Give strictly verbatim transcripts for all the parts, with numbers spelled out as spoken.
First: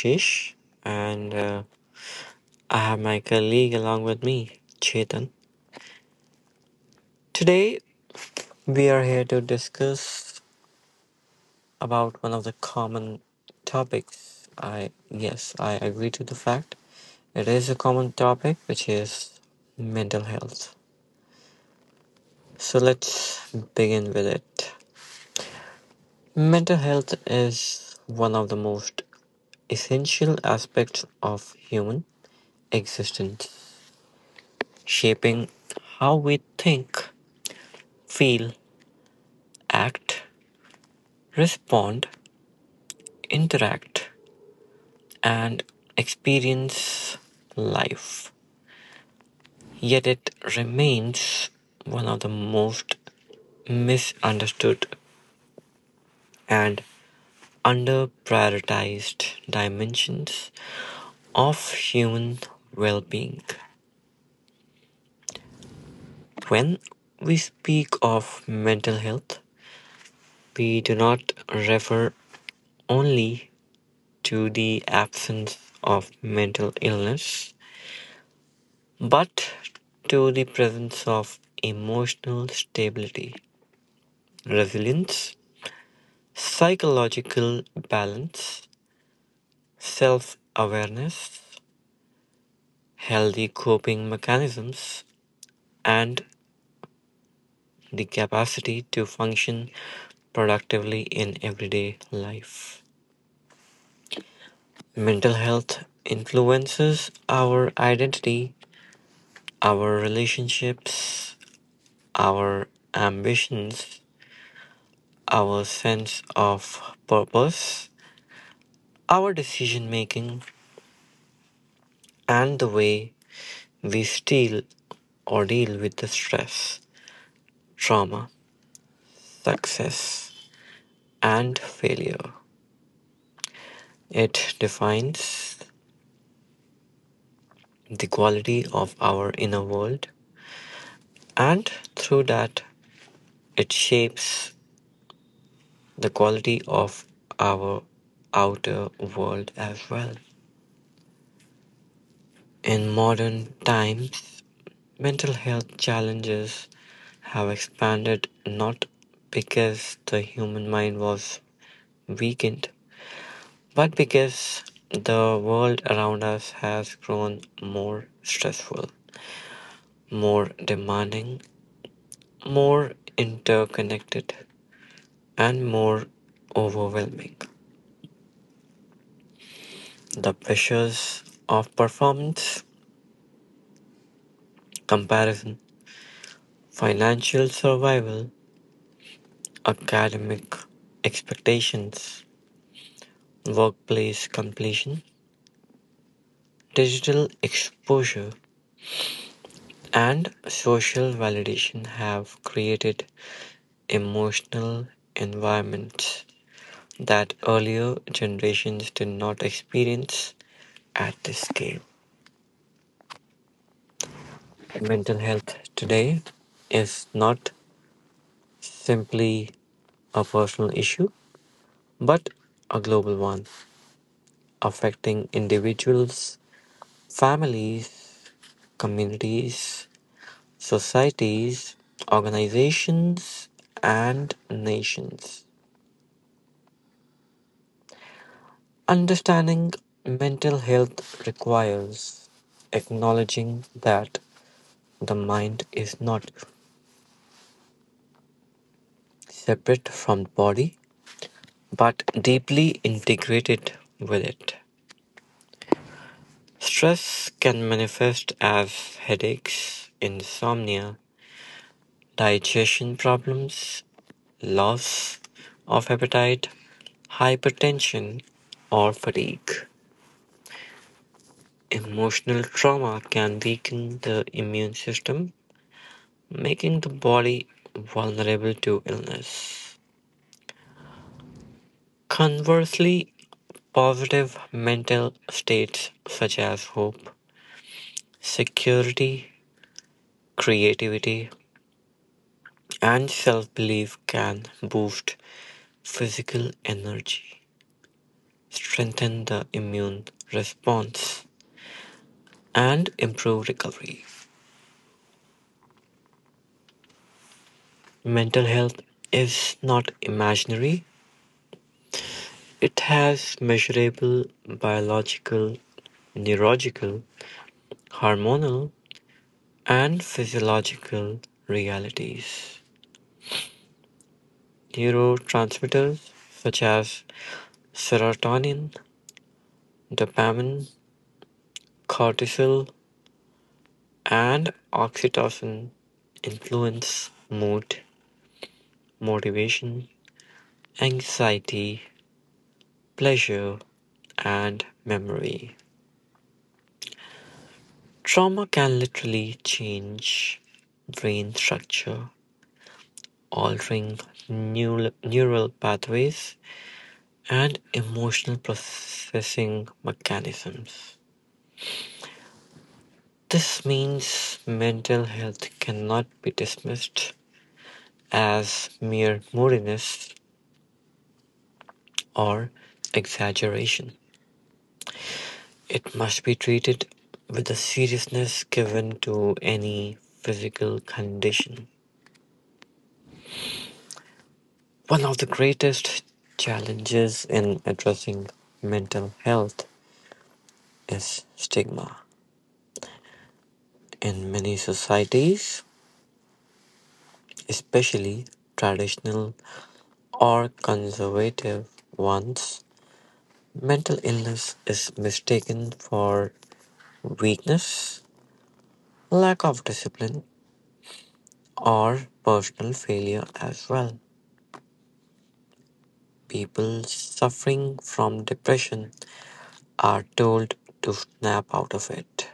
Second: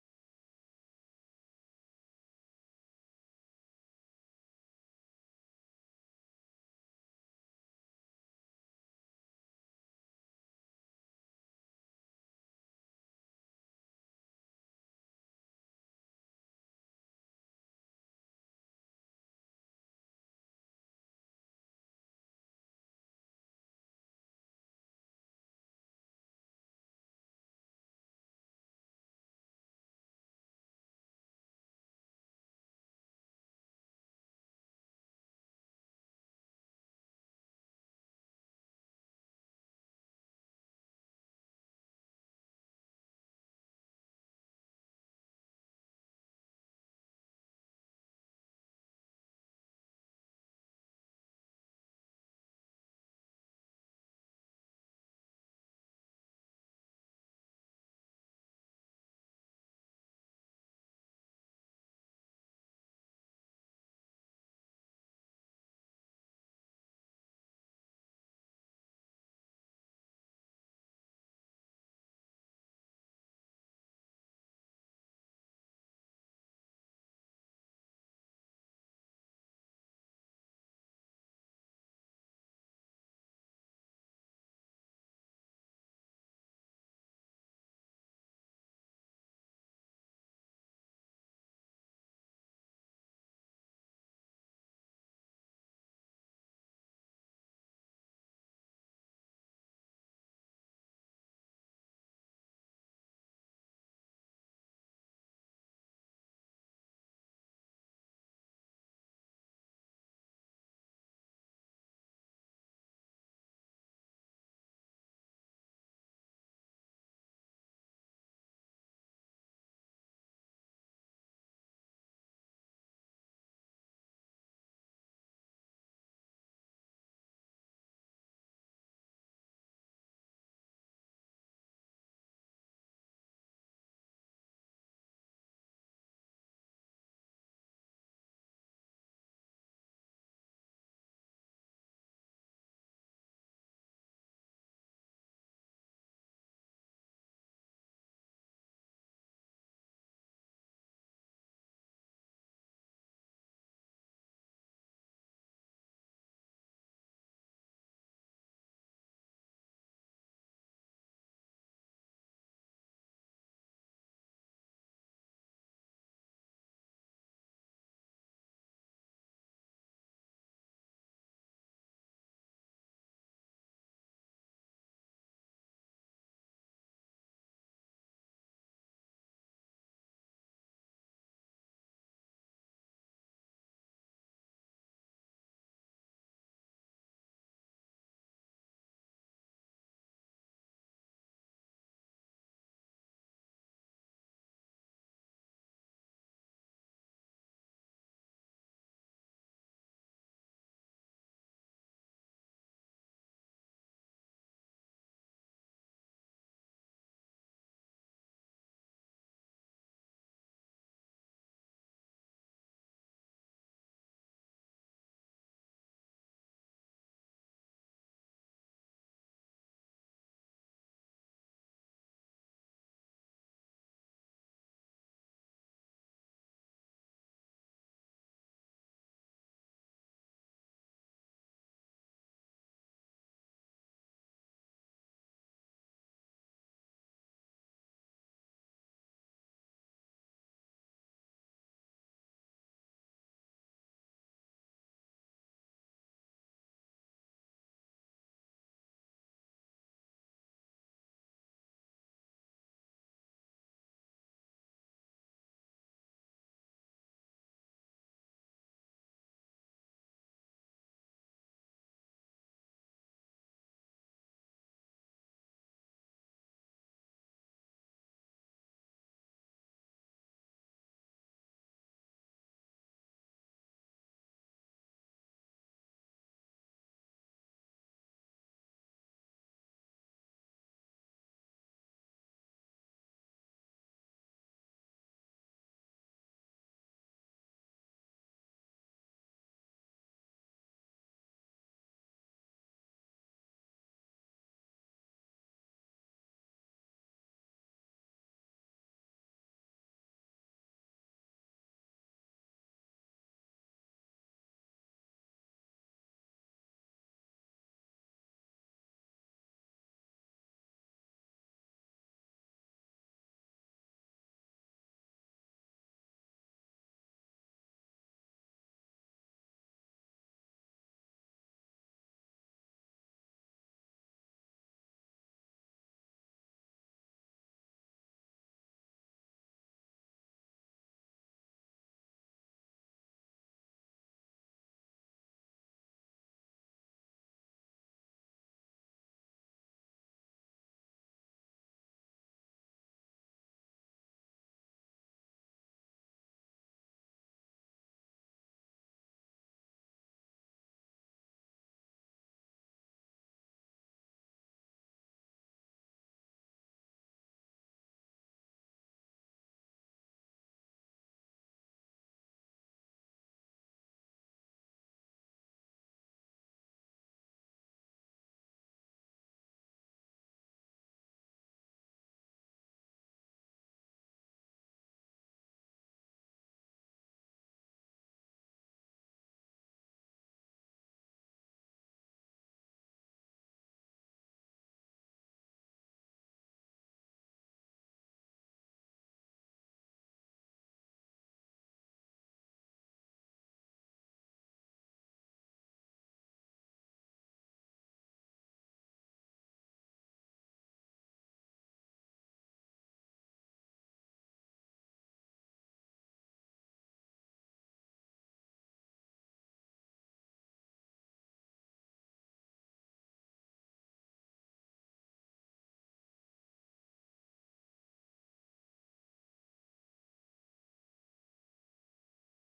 Vishesh and uh, I have my colleague along with me, Chetan. Today we are here to discuss about one of the common topics. I yes, I agree to the fact. It is a common topic which is mental health. So let's begin with it. Mental health is one of the most essential aspects of human existence, shaping how we think, feel, act, respond, interact, and experience life. Yet it remains one of the most misunderstood and underprioritized dimensions of human well being. When we speak of mental health, we do not refer only to the absence of mental illness, but to the presence of emotional stability, resilience, psychological balance, self awareness, healthy coping mechanisms, and the capacity to function productively in everyday life. Mental health influences our identity, our relationships, our ambitions, our sense of purpose, our decision making, and the way we steal or deal with the stress, trauma, success, and failure. It defines the quality of our inner world, and through that, it shapes the quality of our outer world as well. In modern times, mental health challenges have expanded not because the human mind was weakened, but because the world around us has grown more stressful, more demanding, more interconnected, and more overwhelming. The pressures of performance, comparison, financial survival, academic expectations, workplace completion, digital exposure and social validation have created emotional environments that earlier generations did not experience at this scale. Mental health today is not simply a personal issue, but a global one, affecting individuals, families, communities, societies, organizations, and nations. Understanding mental health requires acknowledging that the mind is not separate from the body but deeply integrated with it. Stress can manifest as headaches, insomnia, digestion problems, loss of appetite, hypertension, or fatigue. Emotional trauma can weaken the immune system, making the body vulnerable to illness. Conversely, positive mental states such as hope, security, creativity, and self belief can boost physical energy, strengthen the immune response, and improve recovery. Mental health is not imaginary. It has measurable biological, neurological, hormonal, and physiological realities. Neurotransmitters such as serotonin, dopamine, cortisol, and oxytocin influence mood, motivation, anxiety, pleasure, and memory. Trauma can literally change brain structure, altering neural pathways and emotional processing mechanisms. This means mental health cannot be dismissed as mere moodiness or exaggeration. It must be treated with the seriousness given to any physical condition. One of the greatest challenges in addressing mental health is stigma. In many societies, especially traditional or conservative ones, mental illness is mistaken for weakness, lack of discipline, or personal failure as well. People suffering from depression are told to snap out of it.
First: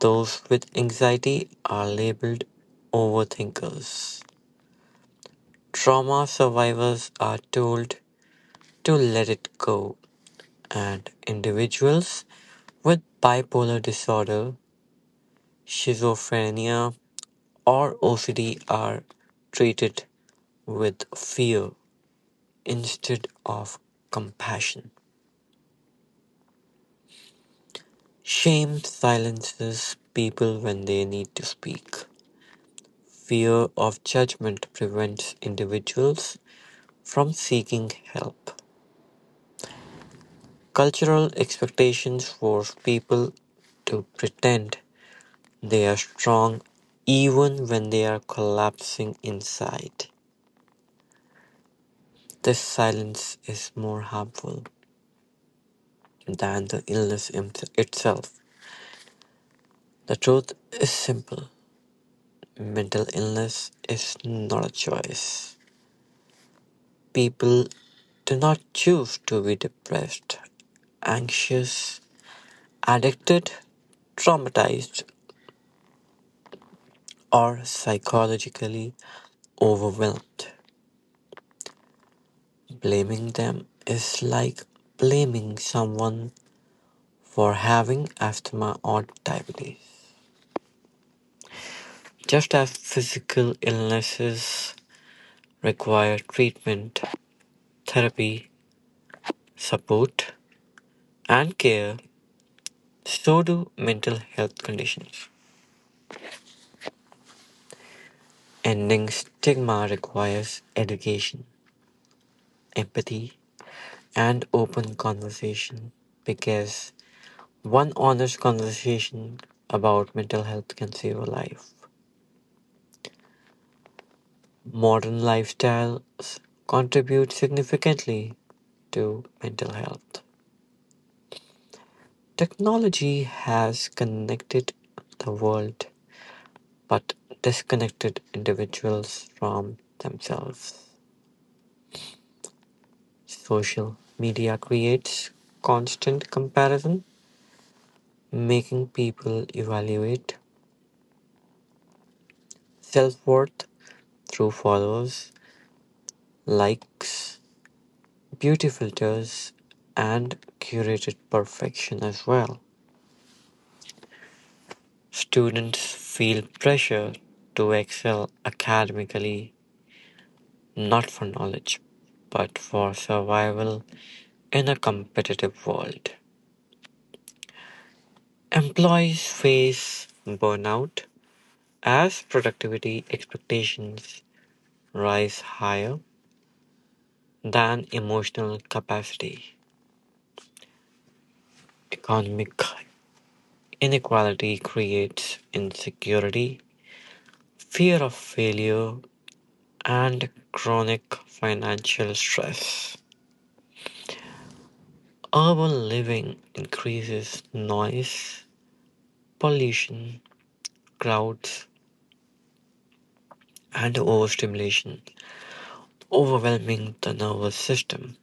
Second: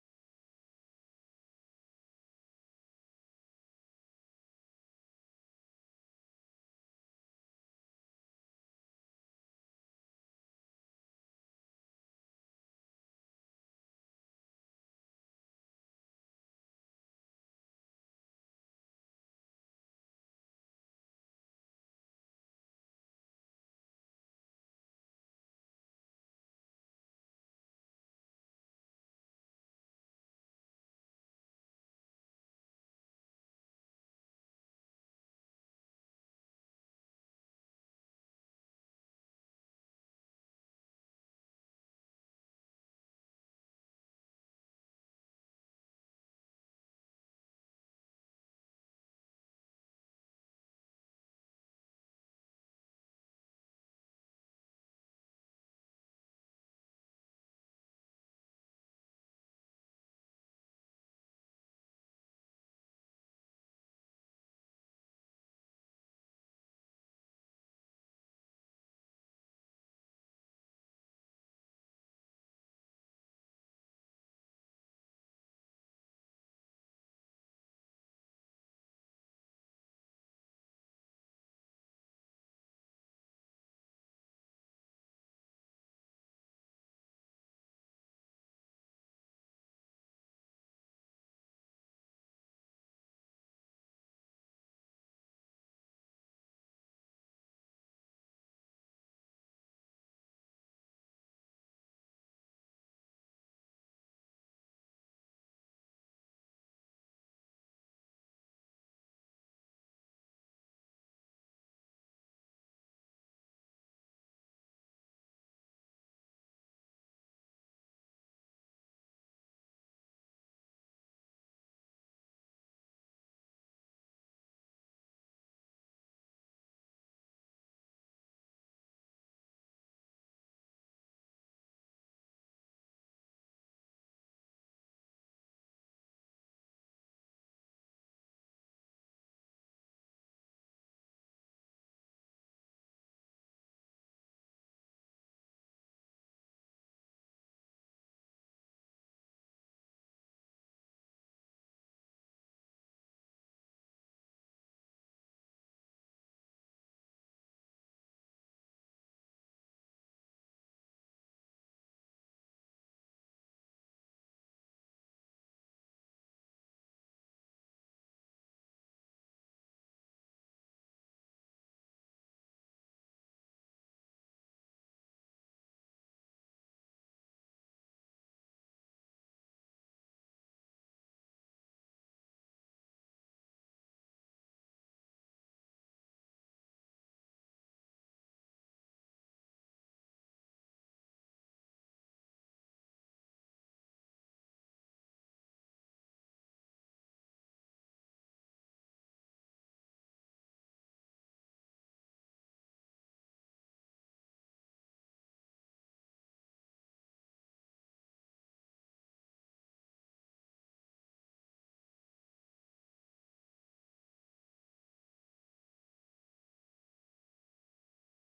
Those with anxiety are labeled overthinkers. Trauma survivors are told to let it go, and individuals with bipolar disorder, schizophrenia, or O C D are treated with fear instead of compassion. Shame silences people when they need to speak. Fear of judgment prevents individuals from seeking help. Cultural expectations force people to pretend they are strong even when they are collapsing inside. This silence is more harmful than the illness im- itself. The truth is simple: mental illness is not a choice. People do not choose to be depressed, anxious, addicted, traumatized, or psychologically overwhelmed. Blaming them is like blaming someone for having asthma or diabetes. Just as physical illnesses require treatment, therapy, support, and care, so do mental health conditions. Ending stigma requires education, empathy, and open conversation, because one honest conversation about mental health can save a life. Modern lifestyles contribute significantly to mental health. Technology has connected the world but disconnected individuals from themselves. Social media creates constant comparison, making people evaluate self worth through followers, likes, beauty filters, and curated perfection as well. Students feel pressure to excel academically, not for knowledge, but for survival in a competitive world. Employees face burnout as productivity expectations rise higher than emotional capacity. Economic inequality creates insecurity, fear of failure, and chronic financial stress. Urban living increases noise, pollution, crowds, and overstimulation, overwhelming the nervous system.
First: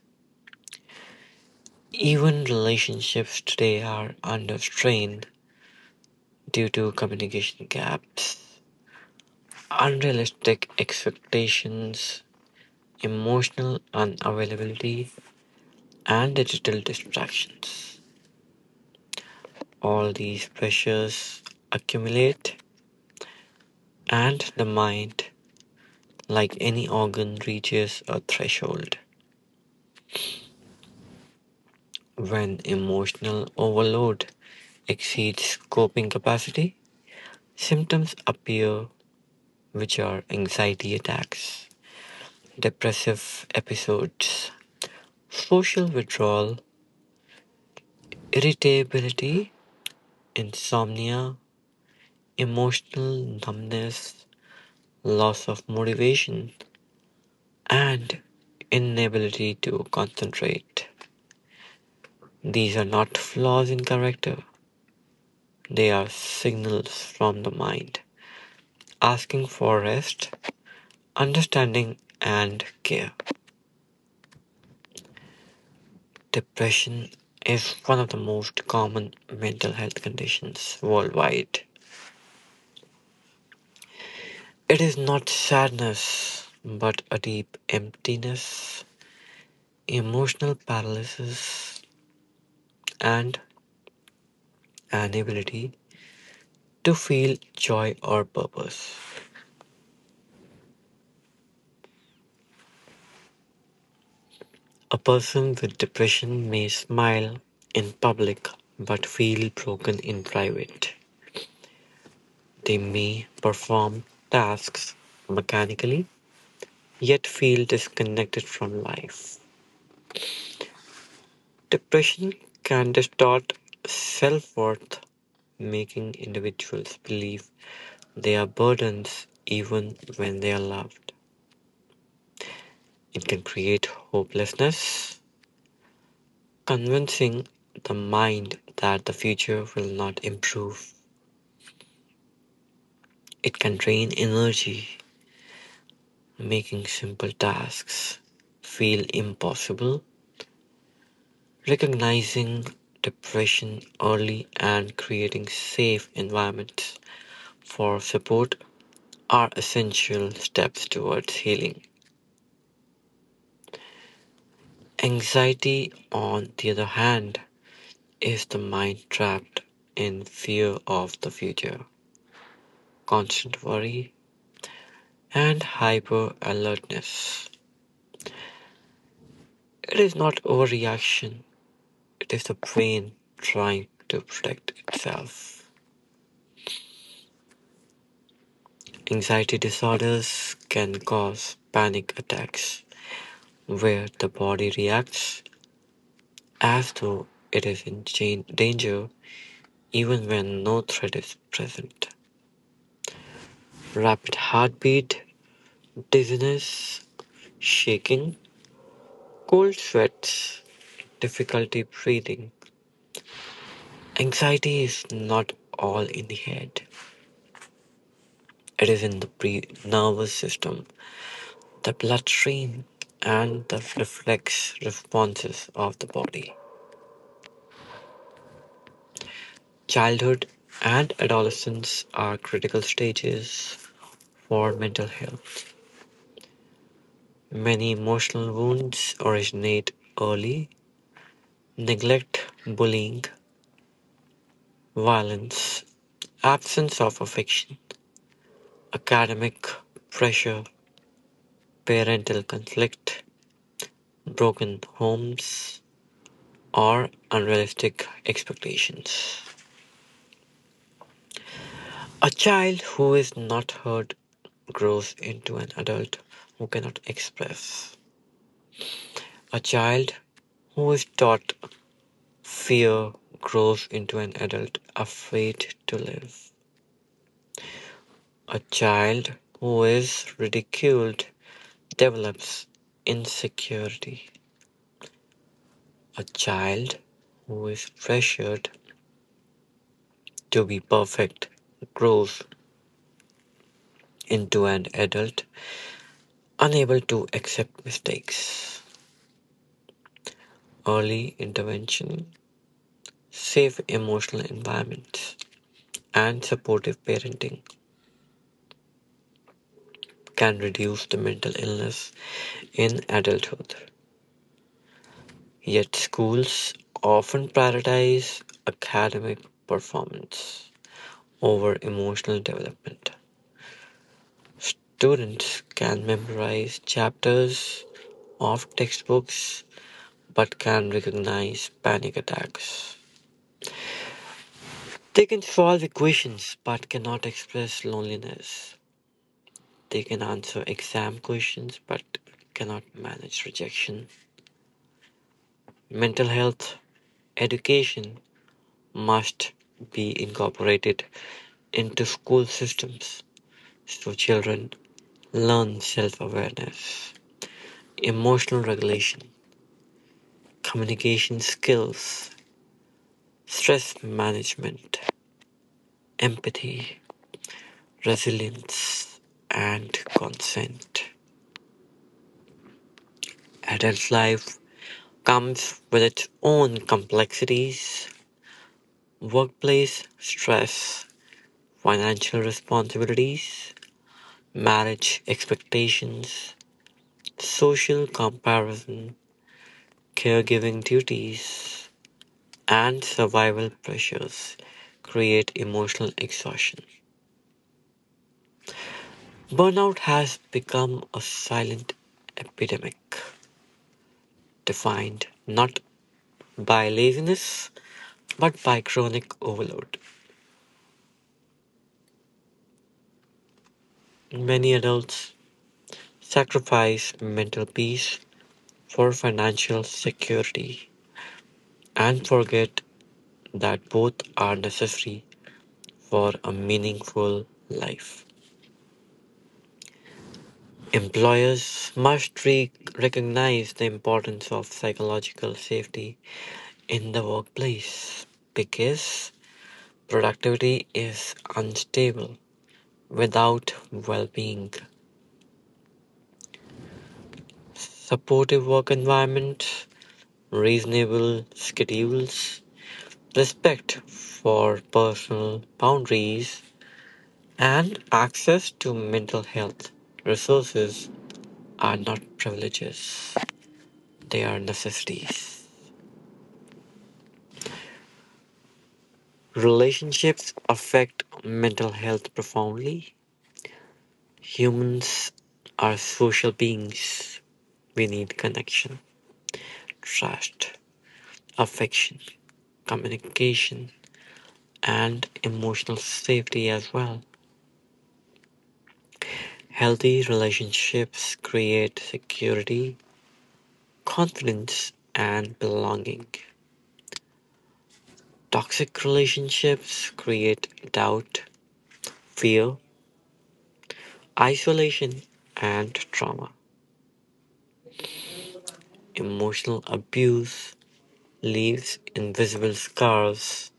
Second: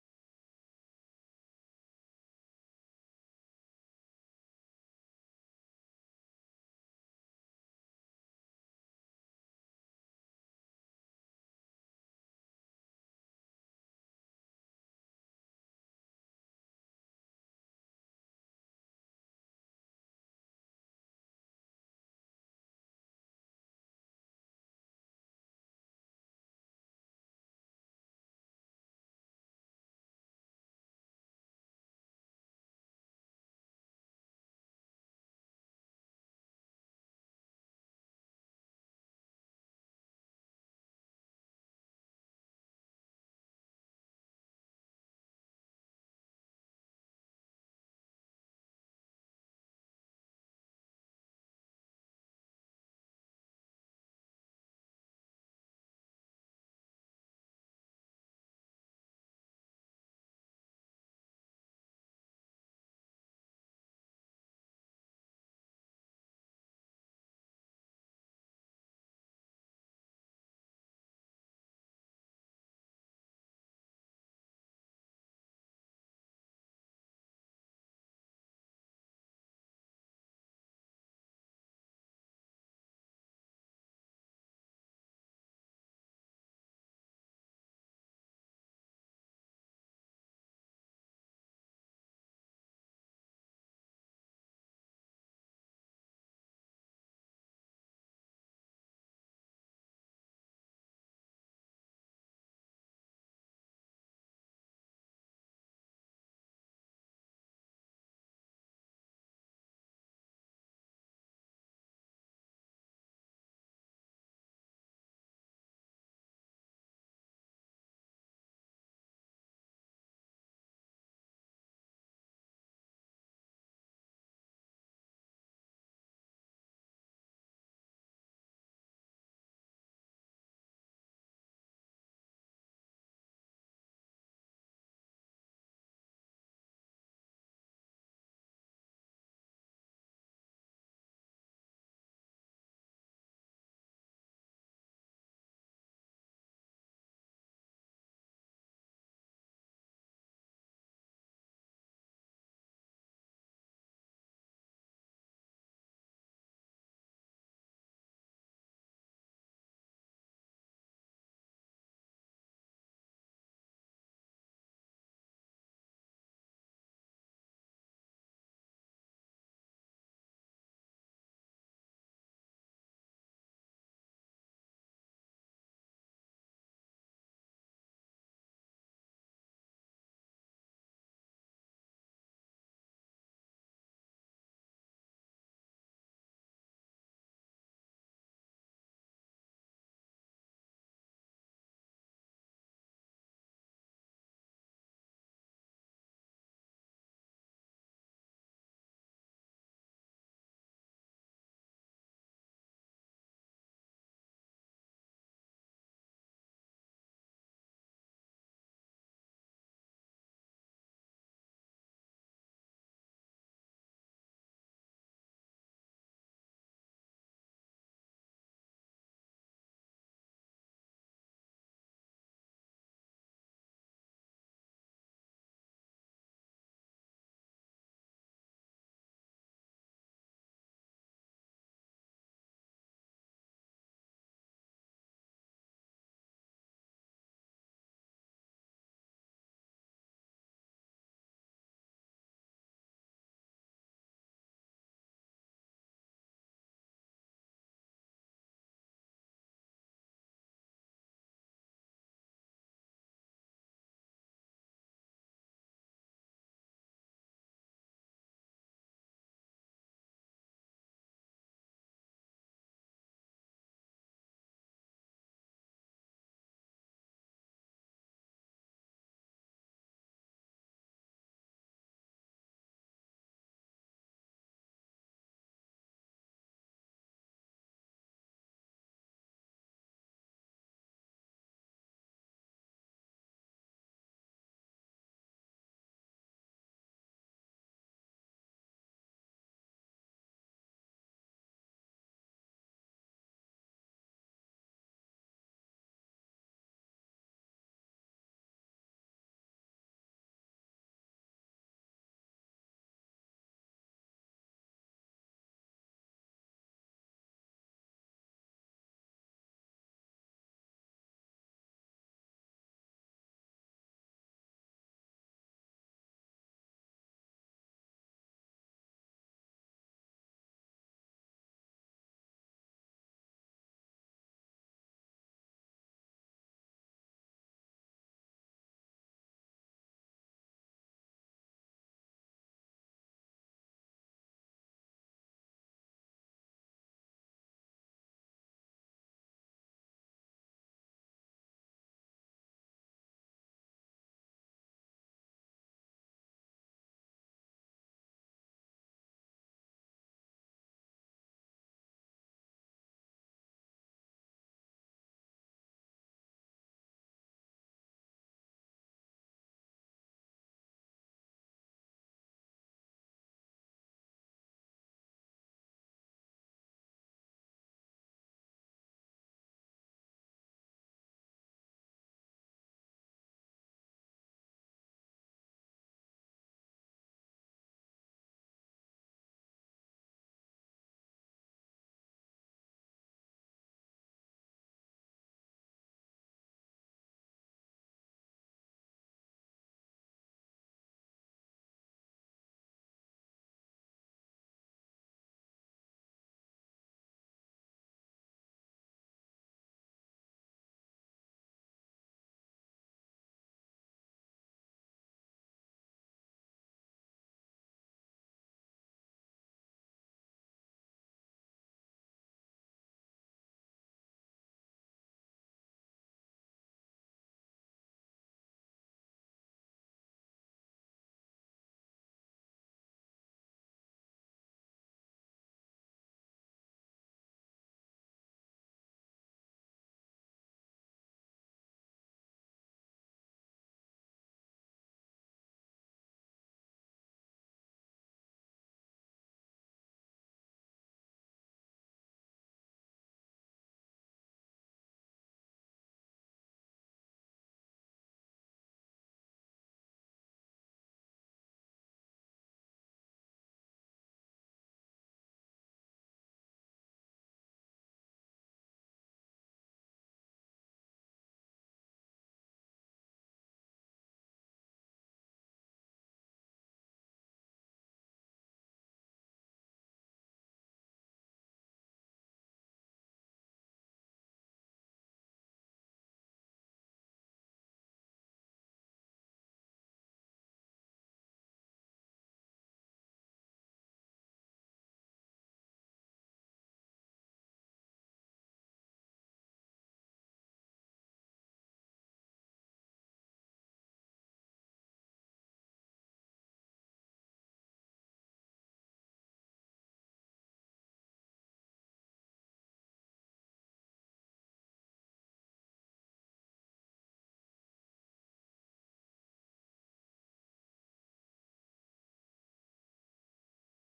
Even relationships today are under strain due to communication gaps, unrealistic expectations, emotional unavailability, and digital distractions. All these pressures accumulate, and the mind, like any organ, reaches a threshold. When emotional overload exceeds coping capacity, symptoms appear which are anxiety attacks, depressive episodes, social withdrawal, irritability, insomnia, emotional numbness, loss of motivation, and inability to concentrate. These are not flaws in character, they are signals from the mind asking for rest, understanding, and care. Depression is one of the most common mental health conditions worldwide. It is not sadness, but a deep emptiness, emotional paralysis, and an inability to feel joy or purpose. A person with depression may smile in public but feel broken in private. They may perform tasks mechanically yet feel disconnected from life. Depression can distort self-worth, making individuals believe they are burdens even when they are loved. It can create hopelessness, convincing the mind that the future will not improve. It can drain energy, making simple tasks feel impossible. Recognizing depression early and creating safe environments for support are essential steps towards healing. Anxiety, on the other hand, is the mind trapped in fear of the future, constant worry, and hyper alertness. It is not overreaction, it is the brain trying to protect itself. Anxiety disorders can cause panic attacks where the body reacts as though it is in danger even when no threat is present. Rapid heartbeat, dizziness, shaking, cold sweats, difficulty breathing. Anxiety is not all in the head, it is in the pre- nervous system, the bloodstream, and the reflex responses of the body. Childhood and adolescence are critical stages for mental health. Many emotional wounds originate early. Neglect, bullying, violence, absence of affection, academic pressure, parental conflict, broken homes, or unrealistic expectations. A child who is not heard grows into an adult who cannot express. A child who is taught fear grows into an adult afraid to live. A child who is ridiculed develops insecurity. A child who is pressured to be perfect grows into an adult unable to accept mistakes. Early intervention, safe emotional environments, and supportive parenting can reduce the mental illness in adulthood. Yet, schools often prioritize academic performance over emotional development. Students can memorize chapters of textbooks but can recognize panic attacks. They can solve equations but cannot express loneliness. They can answer exam questions but cannot manage rejection. Mental health education must be incorporated into school systems so children learn self awareness, emotional regulation, communication skills, stress management, empathy, resilience, and consent. Adult life comes with its own complexities: workplace stress, financial responsibilities, marriage expectations, social comparison, caregiving duties, and survival pressures create emotional exhaustion. Burnout has become a silent epidemic defined not by laziness but by chronic overload. Many adults sacrifice mental peace for financial security and forget that both are necessary for a meaningful life. Employers must re- recognize the importance of psychological safety in the workplace, because productivity is unstable without well-being. Supportive work environment, reasonable schedules, respect for personal boundaries, and access to mental health resources are not privileges, they are necessities. Relationships affect mental health profoundly. Humans are social beings. We need connection, trust, affection, communication, and emotional safety as well. Healthy relationships create security, confidence, and belonging. Toxic relationships create doubt, fear, isolation, and trauma. Emotional abuse leaves invisible scars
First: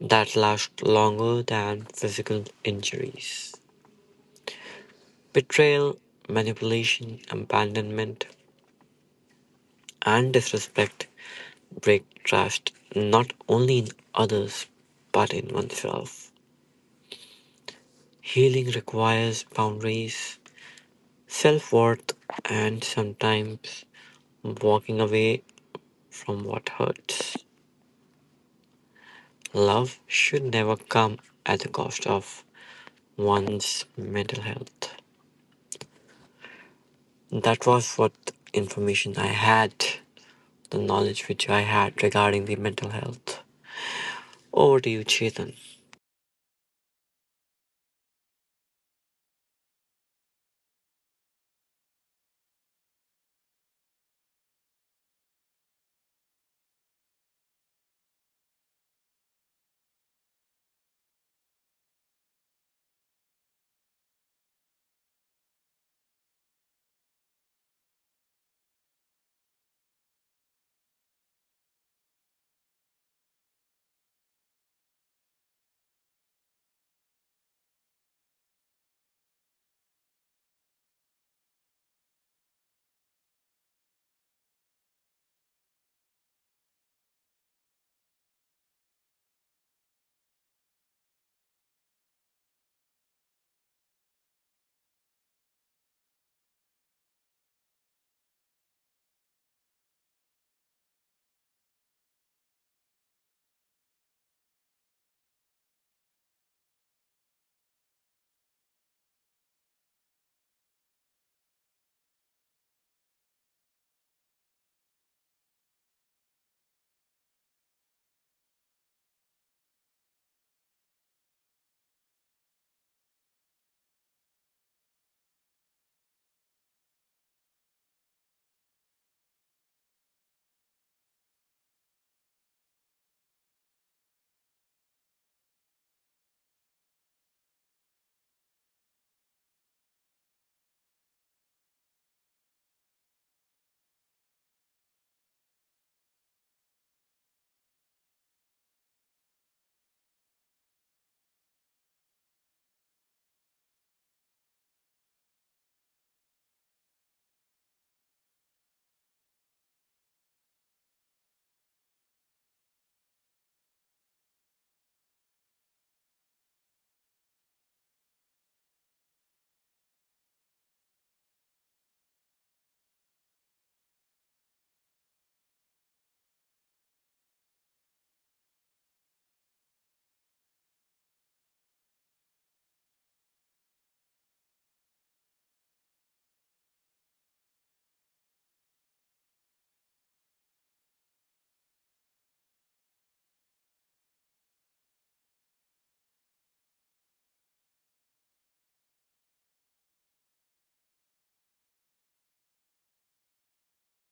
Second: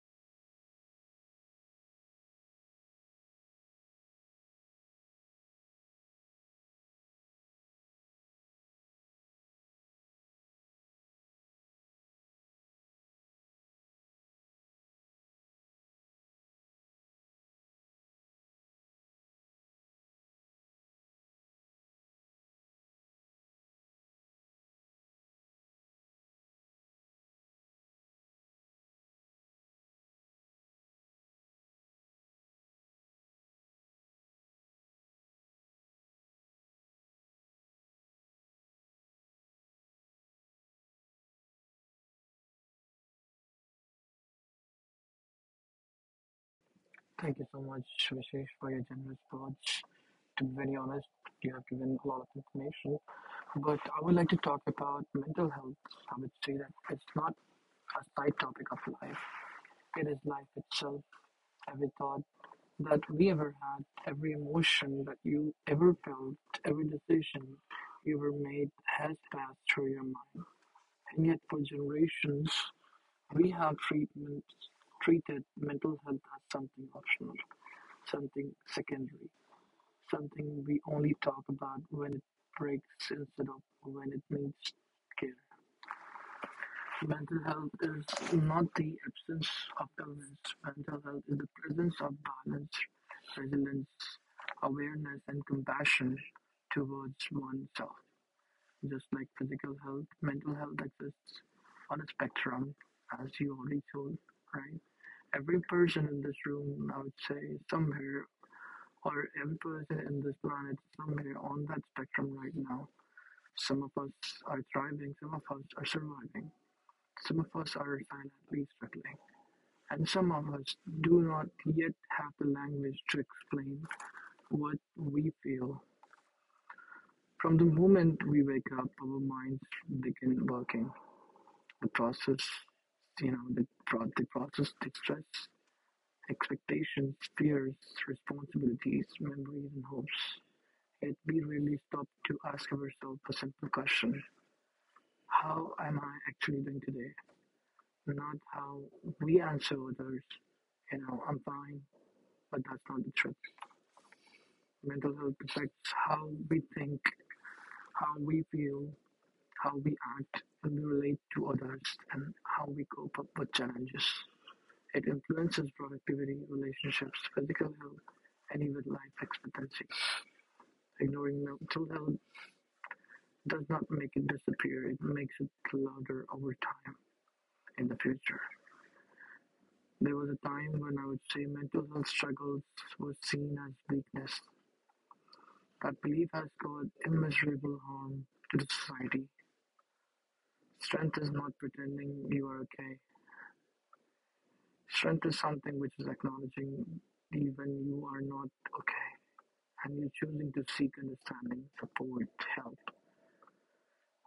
that last longer than physical injuries. Betrayal, manipulation, abandonment, and disrespect break trust not only in others but in oneself. Healing requires boundaries, self worth, and sometimes walking away from what hurts. Love should never come at the cost of one's mental health. That was what information I had, the knowledge which I had regarding the mental health. Over to you, Chetan. Thank you so much, Vishesh, for your generous words. To be very honest, you have given a lot of information, but I would like to talk about mental health. I would say that it's not a side topic of life, it is life itself. Every thought that we ever had, every emotion that you ever felt, every decision you ever made has passed through your mind. And yet, for generations, we have treatment, treated mental health as something optional, something secondary, something we only talk about when it breaks instead of when it needs care. Mental health is not the absence of illness. Mental health is the presence of balance, resilience, awareness, and compassion towards oneself. Just like physical health, mental health exists on a spectrum, as you already told, right? Every person in this room, I would say, somewhere, or every person in this planet, somewhere on that spectrum right now. Some of us are thriving, some of us are surviving, some of us are silently struggling, and some of us do not yet have the language to explain what we feel. From the moment we wake up, our minds begin working. The process, you know, the, pro- the process, the stress, expectations, fears, responsibilities, memories, and hopes. Yet we rarely stop to ask ourselves a simple question: how am I actually doing today? Not how we answer others. You know, I'm fine, but that's not the truth. Mental health affects how we think, how we feel, how we act, and we relate to others, and how we cope up with challenges. It influences productivity, relationships, physical health, and even life expectancy. Ignoring mental health does not make it disappear, it makes it louder over time in the future. There was a time when I would say mental health struggles were seen as weakness. That belief has caused immeasurable harm to the society. Strength is not pretending you are okay. Strength is something which is acknowledging even you are not okay and you're choosing to seek understanding, support, help.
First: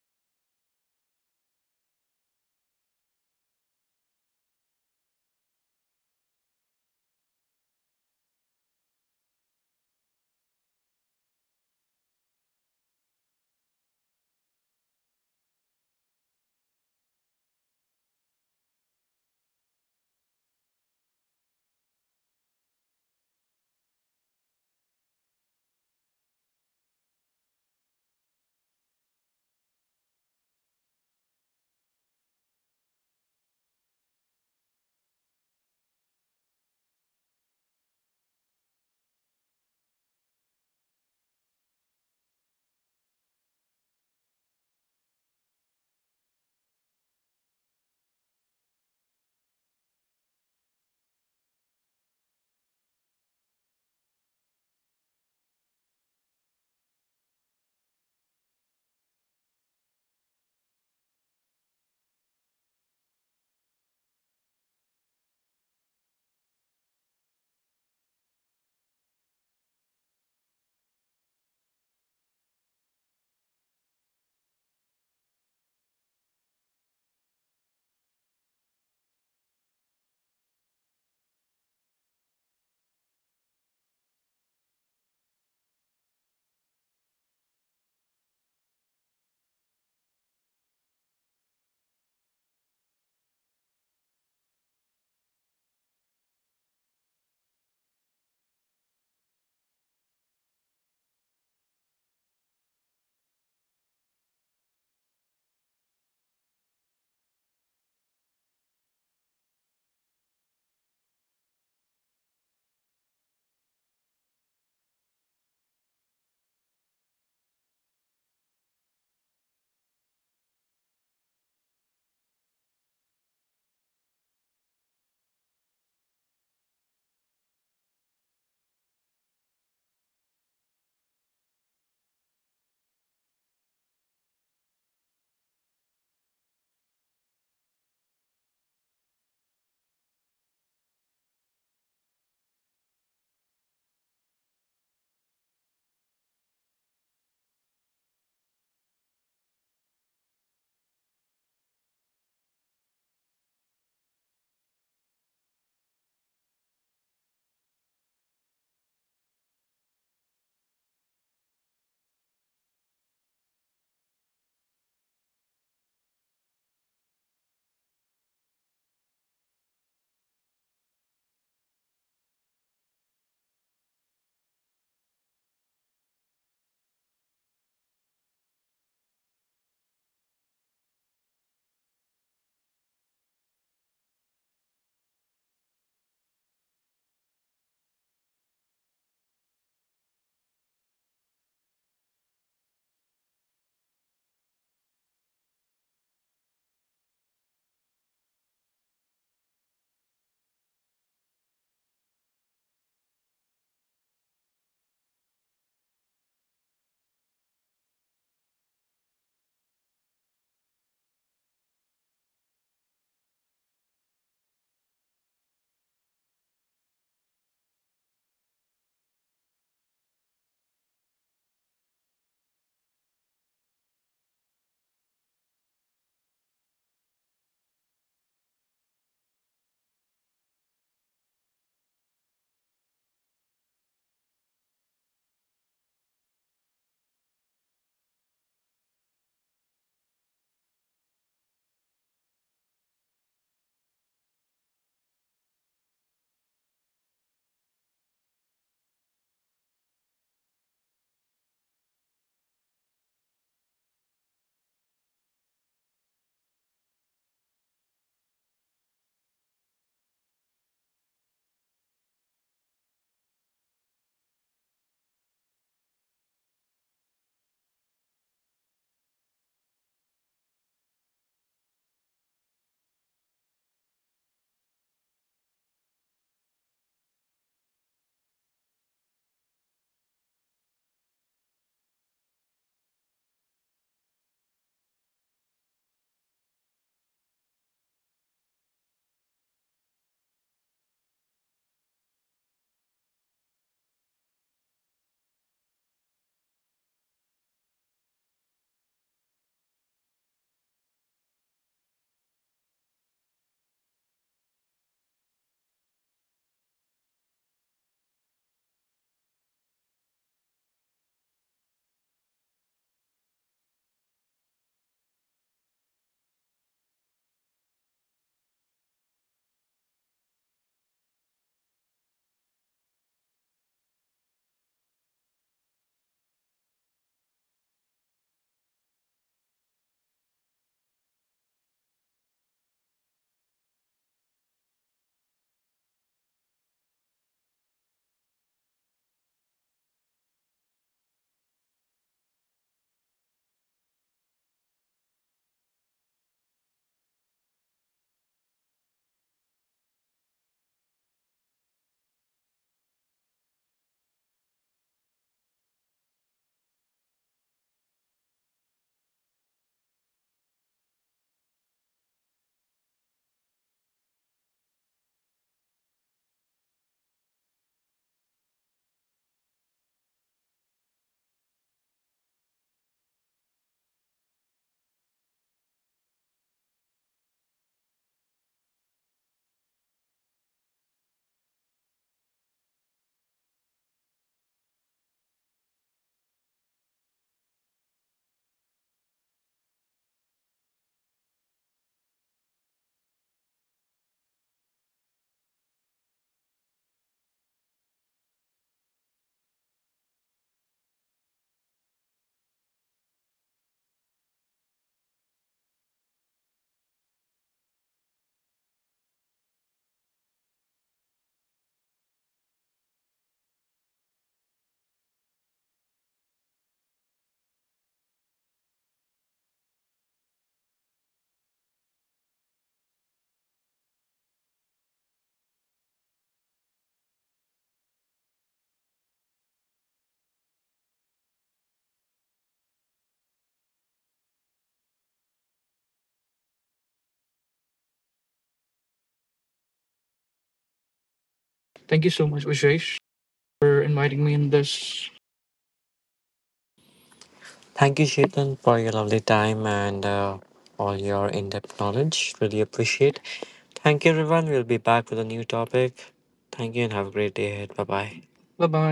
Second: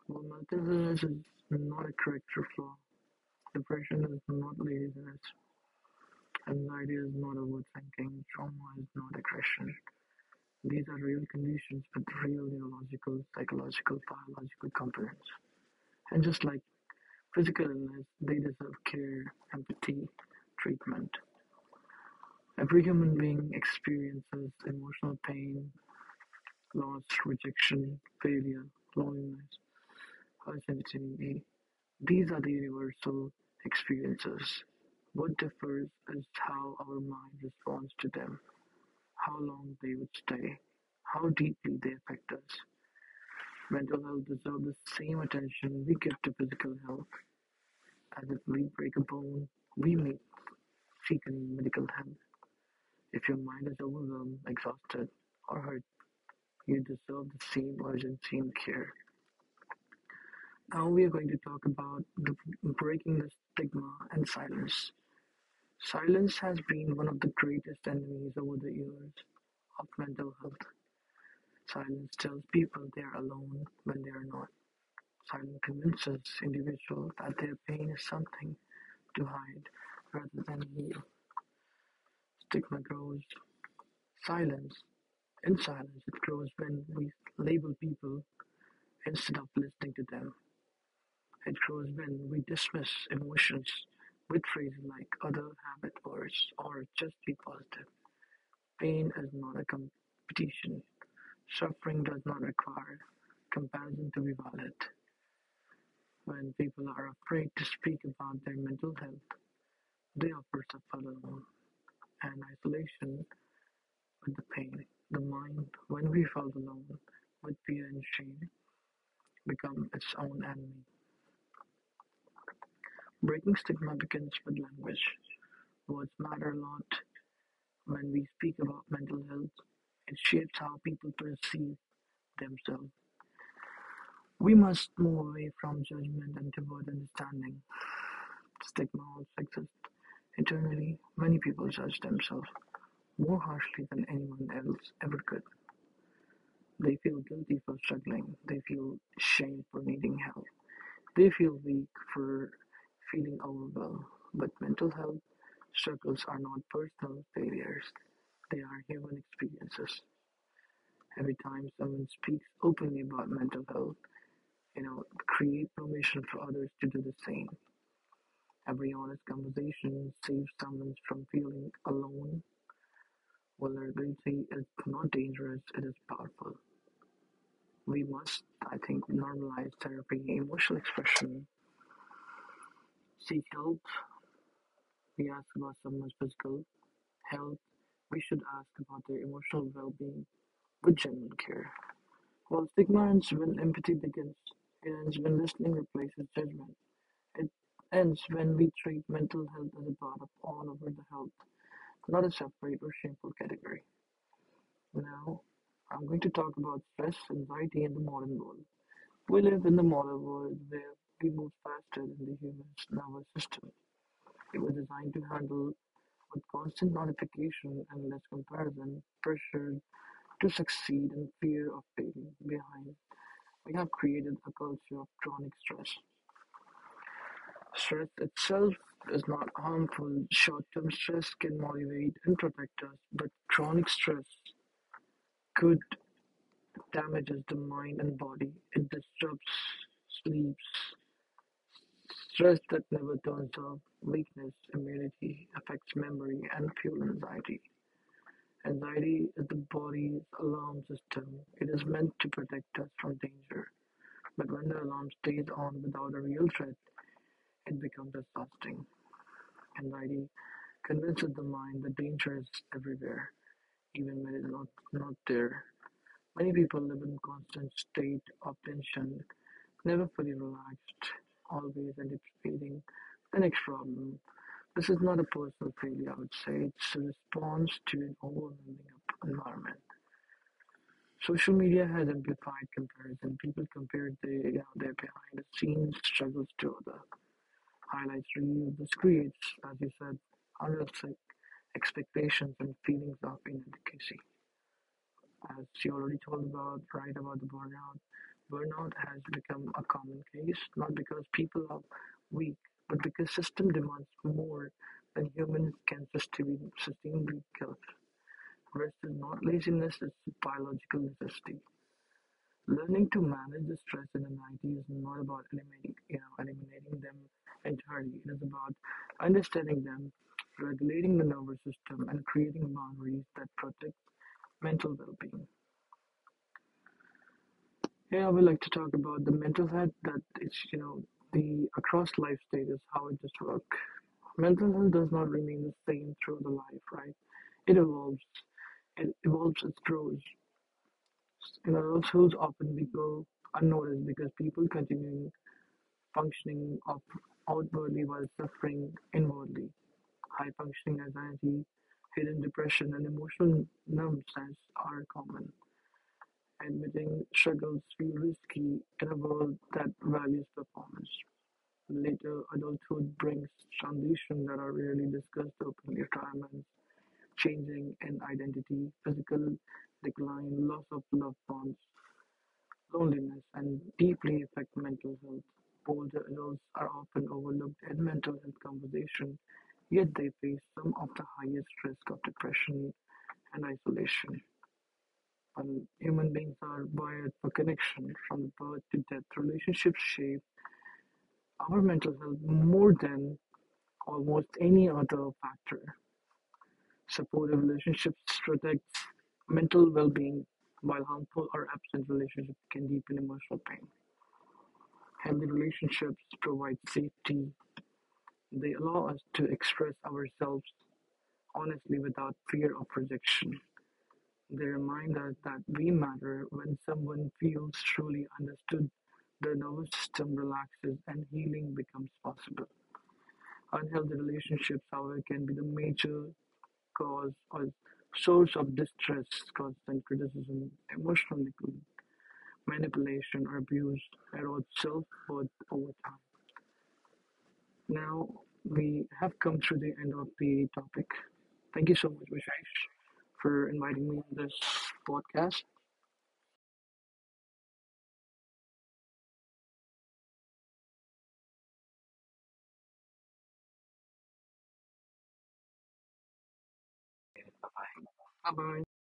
Well, mental illness is not a character flaw. Depression is not laziness. Anxiety is not overthinking. Trauma is not aggression. These are real conditions with real neurological, psychological, biological components. And just like physical illness, they deserve care, empathy, treatment. Every human being experiences emotional pain, loss, rejection, failure, loneliness, uncertainty. These are the universal experiences. What differs is how our mind responds to them, how long they would stay, how deeply they affect us. Mental health deserves the same attention we give to physical health. As if we break a bone, we may seek medical help. If your mind is overwhelmed, exhausted, or hurt, you deserve the same urgency and care. Now we are going to talk about the breaking the stigma and silence. Silence has been one of the greatest enemies over the years of mental health. Silence tells people they are alone when they are not. Simon convinces individuals that their pain is something to hide rather than heal. Stigma grows silence. In silence, it grows when we label people instead of listening to them. It grows when we dismiss emotions with phrases like other have it worse or just be positive. Pain is not a competition. Suffering does not require comparison to be valid. When people are afraid to speak about their mental health, they offered the forlorn and isolation with the pain. The mind, when we felt alone with fear and shame, become its own enemy. Breaking stigma begins with language. Words matter a lot when we speak about mental health. It shapes how people perceive themselves. We must move away from judgment and toward understanding. Stigma also exists. Internally, many people judge themselves more harshly than anyone else ever could. They feel guilty for struggling. They feel shame for needing help. They feel weak for feeling overwhelmed. But mental health struggles are not personal failures, they are human experiences. Every time someone speaks openly about mental health, you know, create permission for others to do the same. Every honest conversation saves someone from feeling alone. Vulnerability is not dangerous, it is powerful. We must, I think, normalize therapy, emotional expression, seek help. We ask about someone's physical health. We should ask about their emotional well being with genuine care. While stigma ends when empathy begins, it ends when listening replaces judgment. It ends when we treat mental health as a part of all over the health, not a separate or shameful category. Now, I'm going to talk about stress, anxiety, and the modern world. We live in the modern world where we move faster than the human nervous system. It was designed to handle with constant notification and less comparison, pressure to succeed and fear of failing behind. We have created a culture of chronic stress. Stress itself is not harmful. Short-term stress can motivate and protect us, but chronic stress could damages the mind and body. It disrupts sleeps. Stress that never turns off, weakness, immunity affects memory and fuel anxiety. Anxiety is the body's alarm system. It is meant to protect us from danger. But when the alarm stays on without a real threat, it becomes exhausting. Anxiety convinces the mind that danger is everywhere, even when it's not, not there. Many people live in a constant state of tension, never fully relaxed, always anticipating the next problem. This is not a personal failure, I would say. It's a response to an overwhelming environment. Social media has amplified comparison. People compare their, you know, their behind the scenes struggles to the highlights reels. This creates, as you said, unrealistic expectations and feelings of inadequacy. As she already told about, right, about the burnout, burnout has become a common case, not because people are weak, but because system demands more than humans can sustain. Sustain rest is not laziness; it's a biological necessity. Learning to manage the stress and anxiety is not about eliminating, you know, eliminating them entirely. It is about understanding them, regulating the nervous system, and creating boundaries that protect mental well-being. Yeah, I would like to talk about the mental health that it's, you know, the across life stages, how it just work. Mental health does not remain the same through the life, right? It evolves, it evolves, it grows. You know, those tools often we go unnoticed because people continue functioning up outwardly while suffering inwardly. High functioning anxiety, hidden depression, and emotional numbness are common. Admitting struggles feel risky in a world that values performance. Later adulthood brings transitions that are rarely discussed openly. Retirement, changing in identity, physical decline, loss of loved ones, loneliness, and deeply affect mental health. Older adults are often overlooked in mental health conversation, yet they face some of the highest risk of depression and isolation. And human beings are wired for connection from birth to death. Relationships shape our mental health more than almost any other factor. Supportive relationships protect mental well being, while harmful or absent relationships can deepen emotional pain. Healthy relationships provide safety, they allow us to express ourselves honestly without fear of rejection. They remind us that we matter when someone feels truly understood, their nervous system relaxes, and healing becomes possible. Unhealthy relationships, however, can be the major cause or source of distress, constant criticism, emotional neglect, manipulation, or abuse, erode self worth over time. Now, we have come to the end of the topic. Thank you so Thank you much, so much, Vishesh, Vishesh, for for inviting me on inviting me this in this podcast. Thank you, Chetan, for your lovely time and uh, all your in depth knowledge. Really appreciate. Thank you, everyone. We'll be back with a new topic. Thank you and have a great day ahead. Bye bye. Bye Bye bye. bye.